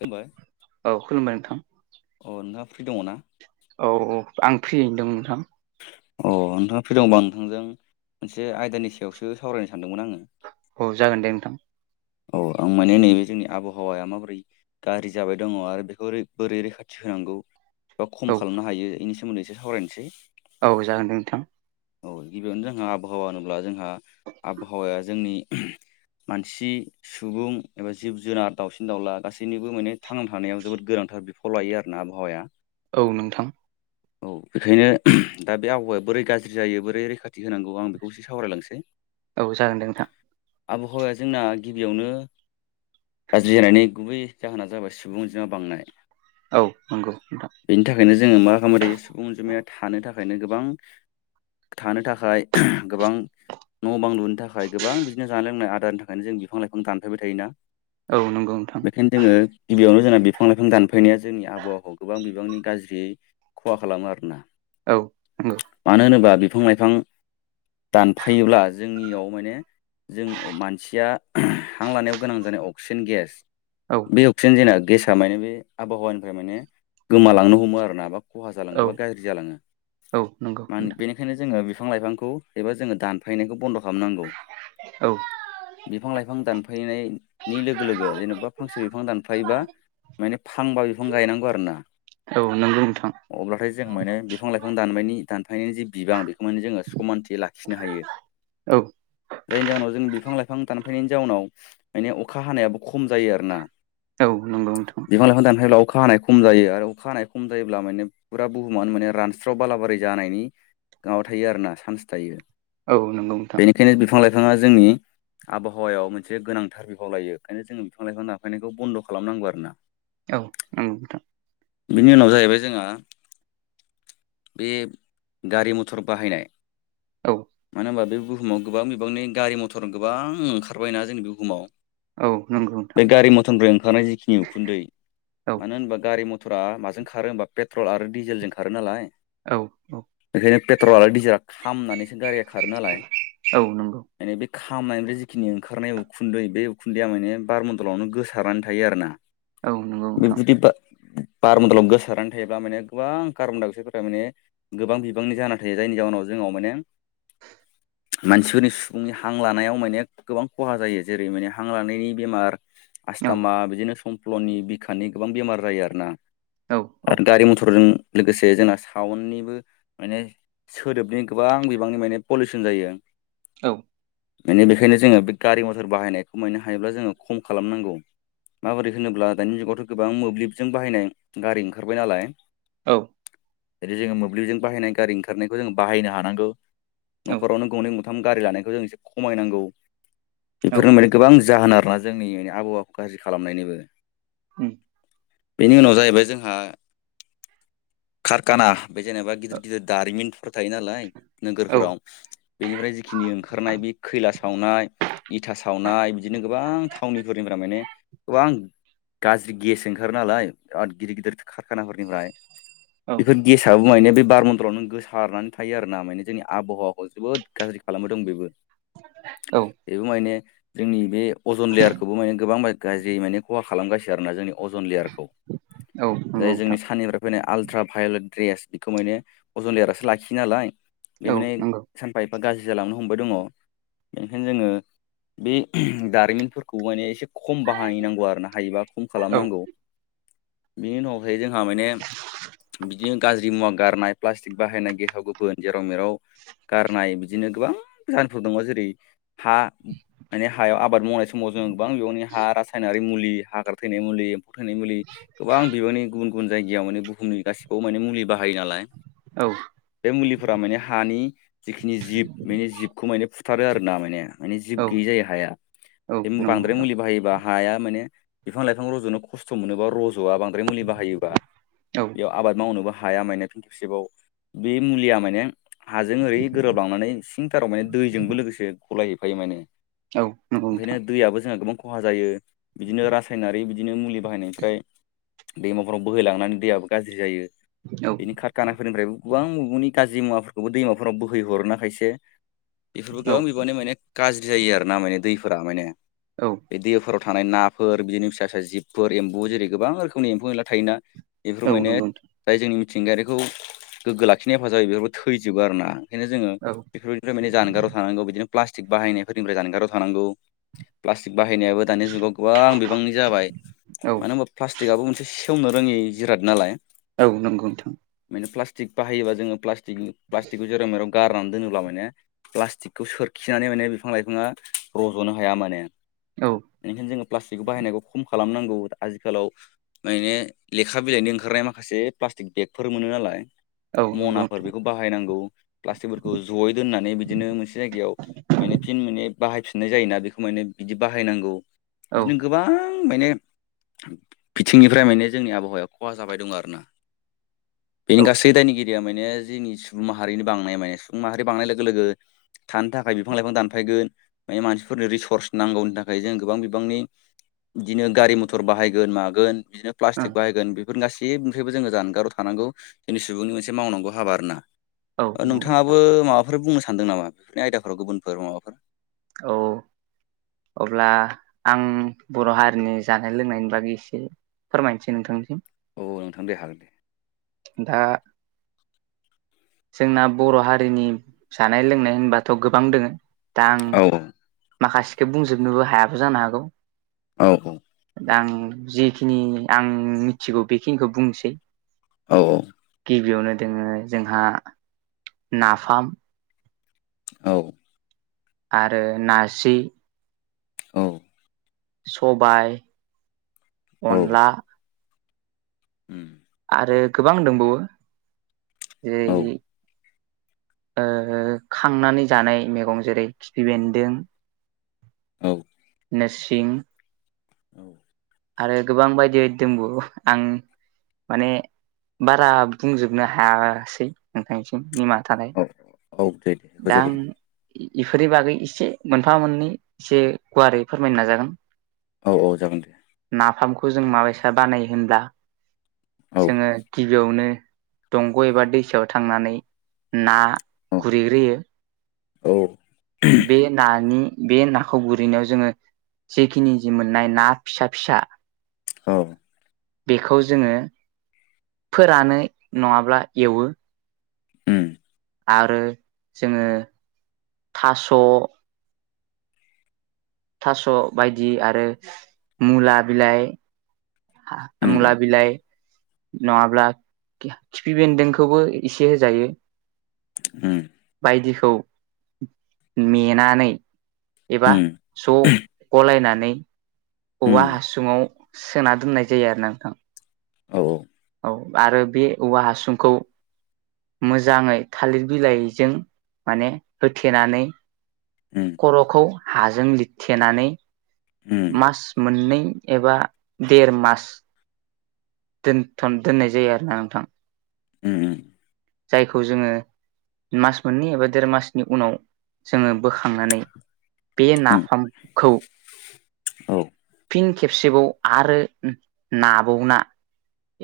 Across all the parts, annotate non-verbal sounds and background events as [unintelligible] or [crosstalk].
खुलुमबाय औ खुलुमबाय नोंथां अ नोंहा फ्रि दङ ना? औ औ आं फ्रिदों नोंथां। अ नोंथाङा फैदोंबा नोंथांजों मोनसे आयदानि सायावसो सावरायनो सानदोंमोन आङो। औ जागोन दे नोंथां। औ आं माने नैबे जोंनि आबहावाया माबोरै गाज्रि जाबाय दङ आरो बेखौ बोरै रैखाथि होन नांगौ बा खम औ खालामनो हायो बेनि सोमोन्दै एसे सावरायनोसै। औ जागोन दे नोंथां। औ गिबियावनो जोंहा आबहावा होनोब्ला जोंहा आबहावाया जोंनि मानसि सुबुं एबा जिब जुनार दावसिन दाउला गासैनिबो माने थांना थानायाव जोबोद गोरोन बिफाव लायो आरोना आबहावाया औ नोंथां औ बेखायनो दा बे आबहावाया बोरै गाज्रि जायो बोरै रैखाथि होनांगौ आं बेखौ एसो सावरायलांसै औ जागोन दे नोंथां। आबहावाया जोंना गिबियावनो गाज्रि जानायनि गुबै जाहोना जाबाय सुबुंजोंमा बांनाय। औ नंगौ नोंथां बेनि थाखायनो जोङो मा खालामो थायो सुबुं अनजिमाया थानो थाखायनो गोबां थानो थाखाय गोबां। न' बां लुनो थाखाय गोबां बिदिनो जानाय लोंनाय आदारनि थाखायनो जों बिफां लाइफां दानफैबाय थायोना? औ नंगौ नोंथां बेखायनो जोङो गिबियावनो जोंना बिफां लाइफां दानफैनाया जोंनि आबहावाखौ गोबां बिबांनि गाज्रि खहा खालामो आरोना औ नंगौ मानो होनोबा बिफां लाइफां। दानफायोब्ला जोंनियाव माने जों मानसिया हां लानायाव गोनां जानाय अक्सिजेन गेस औ बे अक्सिजेन जेना गेसा माने बे आबहावानिफ्राय माने गोमालांनो हमो आरोना बा खहा औ जालाङोबा गाज्रि जालाङो। औ नंगौ नोंथां। ओ बिफां लाइांखौ एबा जोङो दानफायनायखौ बन्द' खालामनांगौ औ बिफां लाइफां दानफायनाय नि लोगो लोगो जेनेबा फांसे बिफां दानफ्लायोबा माने फांबा बिफां गायनांगौ आरो ना। औ नंगौ नोंथां। जों मोनो बिफां लाइफां दाननायनि दानफायनायनि जि बिबां बेखौ मेने जोङो समानथि लाखिनो हायो। औ जायनि जााहनाव जों बिफां लाइफां दानफैनायनि जाउनाव माने अखा हानायाबो खम जायो आरोना। औ नंगौ नोंथां बिफां लाइफां दानफाय ब्ला। अखा हानाय खम जायो आरो अखा हानाय खम जायोब्ला माने फुरा बुहुमाव माने रानस्रा हास्राव बालाबारि जानायनि माबा थायो आरोना चान्स थायो। औ नंगौ नोंथां। बिथाङा जोंनि आबहावायाव मोनसे गोनांथार बिफाव लायो ओखायनो जोङो बिफां लाइफां दानफायनायखौ बन्द' खालामनांगौ आरो ना। औ उम नोंथां। बिनि उनाव जाहैबाय जोंहा बे गारि मथर बाहायनाय औ मानो होनबा बे बुहुमाव गोबां बिबांनि गारि मथर गोबां ओंखारबायना जोंनि बुहुमाव औ नंगौ नोंथां बे गारि मथरनिफ्राय ओंखारनाय जिखिनि उखुन्दै औ मानो होनबा गारि म थ'रा माजों खारो होमबा पेट्रल आरो डिजेलजों खारो नालाय औ औ। बे पेट्रल आरो डिजिेल खामनानैसो गारिया खारो नालाय औ नंगौ एनिबे खामनायनिफ्राय जिखिनि ओंखारनाय उखुन्दै बे उखुन्दैया माने बारमन्दलावनो गोसारनानै थायो आरो ना। औ नंगौ नोंथां। बेबायदि बारमन्दलाव गोसारनानै थायोब्ला माने गोबां कारबनदाय अक्सायदफोर थारमाने गोबां बिबांनि जाना थायो जायनि जाहोनाव जोंआव माने मानसिफोरनि सुबुंनि हां लानायाव माने गोबां खहा जायो जेरै माने हां लानायनि बेमार औ आसस्थामा बिदिनो संफ्ल'नि बिखानि गोबां बेमार जायो आरो ना। औ औ आरो गारि मथरजों लोगोसे जोंना साउननिबो माने सोदोबनि गोबां बिबांनि माने पलिउसन जायो। औ। माने बेखायनो जोङो बे गारि मथर बाहायनायखौ मायने हायोब्ला जोङो खम खालामनांगौ। माबोरै होनोब्ला दानि जुगावथ' गोबां मोब्लिबजों बाहायनाय गारि ओंखारबाय नालाय औ जदि जोङो मोब्लिबजों बाहायनाय गारि ओंखारनायखौ जोङो बाहायनो हानांगौ नखरावनो गंनै थाम गारि लानायखौ जों एसे खमायनांगौ औ बेफोरनि गोबां जाहोन आरोना जोंनि आबहावाखौ गाज्रि खालामनायनिबो उम। बेनि उनाव जाहैबाय जोंहा कारखाना बे जेनेबा गिदिर गिदिर दारिमिनफोर थायो नालाय नोगोरफोराव बेनिफ्राय जिखिनि ओंखारनाय बे खैला सावनाय इथा सावनाय बिदिनो गोबां थावनिफोरनिफ्राय माने गोबां गाज्रि गेस ओंखारो नालाय बिराद गिदिर गिदिर खारखानाफोरनिफ्राय औ बेफोर गेसाबो मायने बे बार मन्दलाव नों गोसारनानै थायो आरोना माने जोंनि आबहावाखौ जोबोद गाज्रि खालामबोदोंं बेबो। बेबो मायने जोंनि बे अजन लेयारखौबो माने गोबां गाज्रि माने खहा खालामगासिनो आरोना जोंनि अजन लेयारखौ नंगौ जाय नोंथां जोंनि साननिफ्राय फैनो आल्ट्रा भायलेट रेस बेखौ माने अजन लेयारासो लाखियो नालाय बे औ माने नंगौ सानफा एफा फा गाज्रि जालांनो हमबाय दङ। बेनिखायनो जोङो बे दारिमिनफोरखौ माने एसे खम बाहायनांगौ आरो ना हायोबा खम औ खालामनांगौ बिनि उनाव ओमफाय जोंहा माने बिदिनो गाज्रि मुवा गारनाय प्लास्टिक बाहायनाय गेसाव गोफोन जेराव मेराव गारनाय बिदिनो गोबां जाहोनफोर दङ जेरै हा माने हायाव आबाद मावनाय समाव जों गोबां बिबांनि हा रासायनारि मुलि हाग्रा थैनाय मुलि फौ थैनाय मुलि गोबां बिबांनि गुबुन गुबुन जायगायाव माने बुहुमनि गासिबावबो माने मुलि बाहायो नालाय औ बे मुलिफोरा माने हानि जिखिनि जिब बेनि जिबखौ माने फुथारो आरोना माने माने जिब औ गैयै जायो हाया औ बे नंगौ बांद्राय नोंथां मुलि बाहायोबा हाया माने बिफां लाइफां रज'नो खस्थ' मोनोबा रज'आ बांद्राय मुलि बाहायोबा औ बेयाव आबाद मावनोबो हाया माने खनसेबाव बे मुलिया माने हाजों ओरै गोरोबलांनानै सिंथाराव माने दैजोंबो लोगोसे गलायहैफायो माने औ नंगौ ओंखायनो नोंथां दैयाबो जोंहा गोबां खहा जायो बिदिनो रासायनारि बिदिनो मुलि बाहायनायनिफ्राय दैमाफोराव बोहैलांनानै दैयाबो गाज्रि जायो औ बेनि कारखाना फोरनिफ्रायबो गोबां मुगुंनि गाज्रि मुवाफोरखौबो दैमाफोराव बोहै हरोना खायसे बेफोरबो औ गोबां बिबांनि माने गाज्रि जायो आरोना माने दैफोरा माने औ बे दैफोराव थानाय नाफोर बिदिनो फिसा फिसा जिबफोर एम्बु जेरै गोबां रोखोमनि एम्फौ एनला थायोना बेफोर औ माने नंगौ नोंथां जाय जोंनि मिथिंगायारिखौ गोग्गो लाखिनाय हेफाजाब जायो बेफोरफोरखौ थैजोबो आरो ना बेखायनो जोङो औ बेफोरबायनिफ्राय माने जानगाराव थानांगौ बिदिनो प्लासटिक बाहायनायफोरनि फ्राय जानगाराव थानांगौ प्लासटिक बाहायनायाबो दानि जुगाव गोबां बिबांनि जाबाय औ मानो होनबा प्लास्टिकाबो मोनसे सेवनो रोङि जिराद नालाय औ नंगौ नोंथां प्लास्टिक बाहायोबा जोङो प्लासटिक प्लास्टिकखौ जेरा मेराव गारनानै दोनोब्ला माने प्लास्टिकखौ सोरखिनानै माने बिफां लाइफाङा रज'नो हाया माने औ बेनिखायनो जोङो प्लास्टिक बाहायनायखौ खम खालामनांगौ आथिखालाव माने लेखा बिलाइनि ओंखारनाय माखासे प्लास्टिक बेगफोर मोनो नालाय औ नंगौ मनाफोर बेखौ बाहायनांगौ प्लास्टिकफोरखौ जयै दोननानै बिदिनो मोनसे जायगायाव माने फिन माने बाहायफिननाय जायोना बेखौ माने बिदि बाहायनांगौ औ बिदिनो गोबां माने बिथिंनिफ्राय माने जोंनि आबहावाया खहा जाबाय दं आरोना बेनि औ गासै दायनिगिरिया माने जोंनि सुबुं माहारिनि बांनाया माने सुबुं माहारि बांनाय लोगो लोगो थानो थाखाय बिफां लाइफां दानफायगोन माने मानसिफोरनो रिसर्स नांगौनि थाखाय जों गोबां बिबांनि बिदिनो गारि मथर बाहायगोन मागोन बिदिनो प्लास्टिक बाहायगोन बेफोर गासिबनिफ्रायबो जोङो जानगाराव थानांगौ जोंनि सुबुंनि मोनसे मावनांगौ हाबा आरोना औ ओ नंगौ नोंथां नोंथाङाबो माबाफोर बुंनो सानदों नामा बेफोरनि आयदाफोराव गुबुनफोर माबाफोर औ अब्ला आं बर' हारिनि जानाय लोंनायनि बागै एसे फोरमायनोसै नोंथांनिसिम औ औ नोंथां दे हागोन दे दा जोंना बर' हारिनि जानाय लोंनाय होनबाथ' गोबां दोङो दा आं औ माखासेखौ बुंजोबनोबो हायाबो जानो हागौ औ औ दा आं जेखिनि आं मिथिगौ बेखिनिखौ बुंनोसै औ औ गिबियावनो दोङो जोंहा नाफाम औ आरो नाजि औ सबाय अनला। उम्म आरो गोबां दंबावो जेरै। [unintelligible] ओ खांनानै जानाय मैगं जेरै खिफि बेन्दों। औ नोसिं औ। आरो गोबां बायदि बायदि दंबावो आं। माने बारा बुंजोबनो हायासै नोंथांनिसिम निमा औ औ औ दे दे होजोबोद। इफोरनि बागै एसे मोनफा मोननै एसे गुवारै फोरमायनो नाजागोन। औ औ जागोन दे। नाफामखौ जों माबायसा बानायो होनब्ला औ जोङो गिबियावनो। दंग एबा दैसायाव थांनानै ना औ गुरैग्रोयो। औ। बे नानि। बे नाखौ गुरहैनायाव जोङो जेखिनि जि मोननाय ना फिसा फिसा। औ बेखौ जोङो फोरानो नङाब्ला एवो। उम्म आरो जोङो थास। थास बायदि आरो मुला बिलाइ। मुला उम बिलाइ। नङाब्ला खिफि बेन्दोंखौबो एसे होजायो। उम्म बायदिखौ मेनानै। एबा उम ज गलायनानै औवा उम हासुङाव। सोना दोननाय जायो आरो ना नोंथां। औ औ। औ आरो बे औवा हासुंखौ। मोजाङै थालिर बिलाइजों माने होथेनानै। उम खरखौ हाजों लिरथेनानै उम मास। मोननै एबा देर मास। दोनथ दोननाय जायो आरोना नोंथां। उम्म उम्म। जायखौ जोङो। मास मोननै एबा देर मासनि उनाव जोङो बोखांनानै। बे उम नाफामखौ। औ फिन खेबसेबाव आरो नाबौना।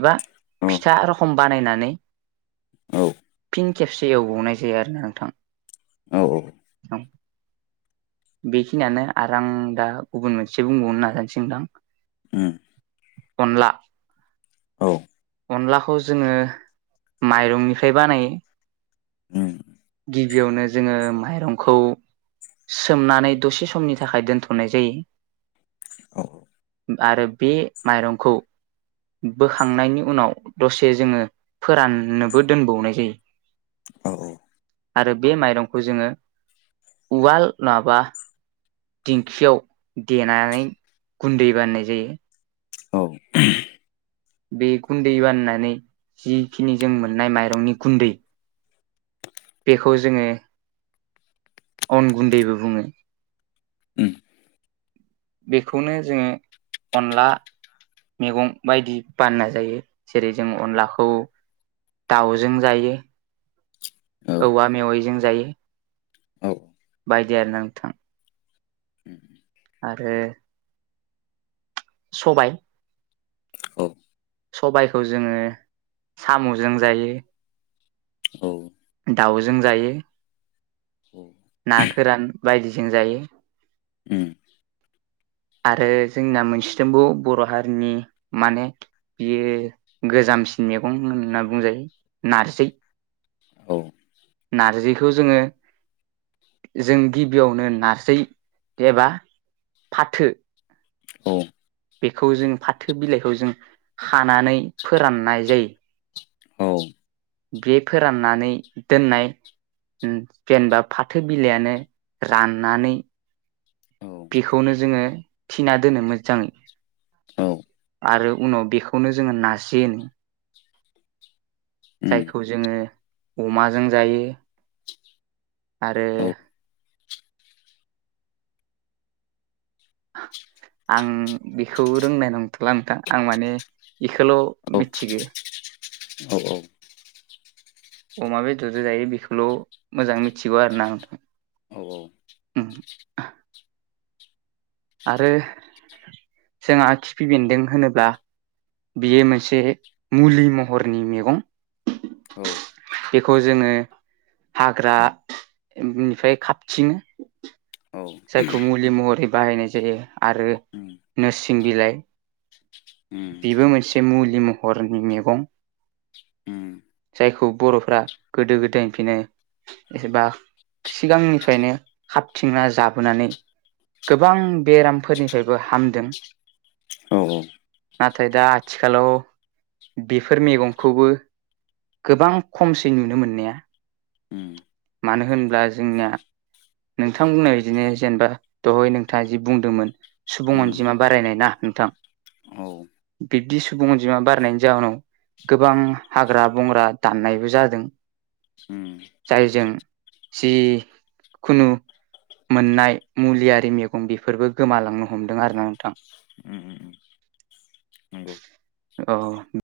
एबा औ फिथा रखम बानायनानै। औ। फिन खेबसे एवबावनाय जायो आरोना नोंथां। औ औ। औ बेखिनियानो आरो आं दा गुबुन मोनसे बुंबावनो नाजानोसै नोंथां। उम्म। अनला। औ। अनलाखौ जोङो माइरंनिफ्राय बानायो। उम गिबियावनो जोङो माइरंखौ सोमनानै दसे समनि थाखाय दोनथ'नाय औ जायो। आरो बे माइरंखौ बोखांनायनि उनाव दसे जोङो फोराननोबो दोनबावनाय जायो। [inaudible] आरो बे माइरंखौ जोङो उवाल नंङाबा दिंखियाव देनानै गुन्दै बानायनाय जायो। औ बे गुन्दै बाननानै जिखिनि जों मोननाय माइरंनि गुन्दै बेखौ जोङो अन गुन्दैबो बुङो। उम बेखौनो जोङो अनला मैगं बायदि बानायना जायो। जेरै जों अनलाखौ दाउजों जायो औ औवा मेवाइजों जायो। औ बायदि आरोना नोंथां उम आरो सबाय औ सबायखौ जोङो साम'जों जायो। औ दाउजों जायो। औ फोरान बायदिजों जायो। ओम आरो जोंना मोनसेथिंबो बर' हारिनि माने बियो गोजामसिन मैगं होनना बुंजायो नारजि औ औ नारजिखौ जोङो जों गिबियावनो नारजै एबा फाथो औ बेखौ जों फाथो बिलाइखौ जों खानानै फोराननाय जायो। औ औ बे फोराननानै दोननाय ओम जेनेबा फाथो बिलाइयानो राननानै बेखौनो जोङो थिना दोनो मोजाङै। आरो उनाव बेखौनो जोङो नारजि होनो। जायखौ जोङो अमाजों जायो। आरो आं बेखौ रोंनाय नंथ'ला नोंथां आं माने बेखौल' औ मिथिगौ। अमा बेदरजो' जायो बेखौल' मोजां मिथिगौ आरोना नोंथां। औ आरो जोंहा खिफि बेन्दों होनोब्ला बेयो मोनसे मुलि महरनि मैगं बेखौ जोङो हाग्रानिफ्राय खाबथिङो। जायखौ मुलि महरै बाहायनाय जायो आरो उम नोरसिं बिलाइ उम उम बेबो मोनसे मुलि महरनि मैगं जायखौ बर'फ्रा गोदो गोदायनिफ्रायनो एबा सिगांनिफ्रायनो खाबथिंना जाबोनानै गोबां बेरामफोरनिफ्रायबो हामदों। औ औ नाथाय दा आथिखालाव बेफोर मैगंखौबो गोबां खमसै नुनो मोननाया। उम मानो होनब्ला जोंनिया नोंथां बुंनाय बिदिनो जेनेबा दहाय नोंथाङा जि बुंदोंमोन सुब उम अनजिमा बारायनाय ना नोंथां। [inaudible] बिब्दि सुबुं अनजिमा बारनायनि जाहोनाव गोबां हाग्रा बंग्रा दाननायबो जादों। उम। जों जि खुनु मोननाय मुलियारि मैगं बेफोरबो गोमालांनो हमदों आरोना नोंथां। उम उम। नंगौ अ।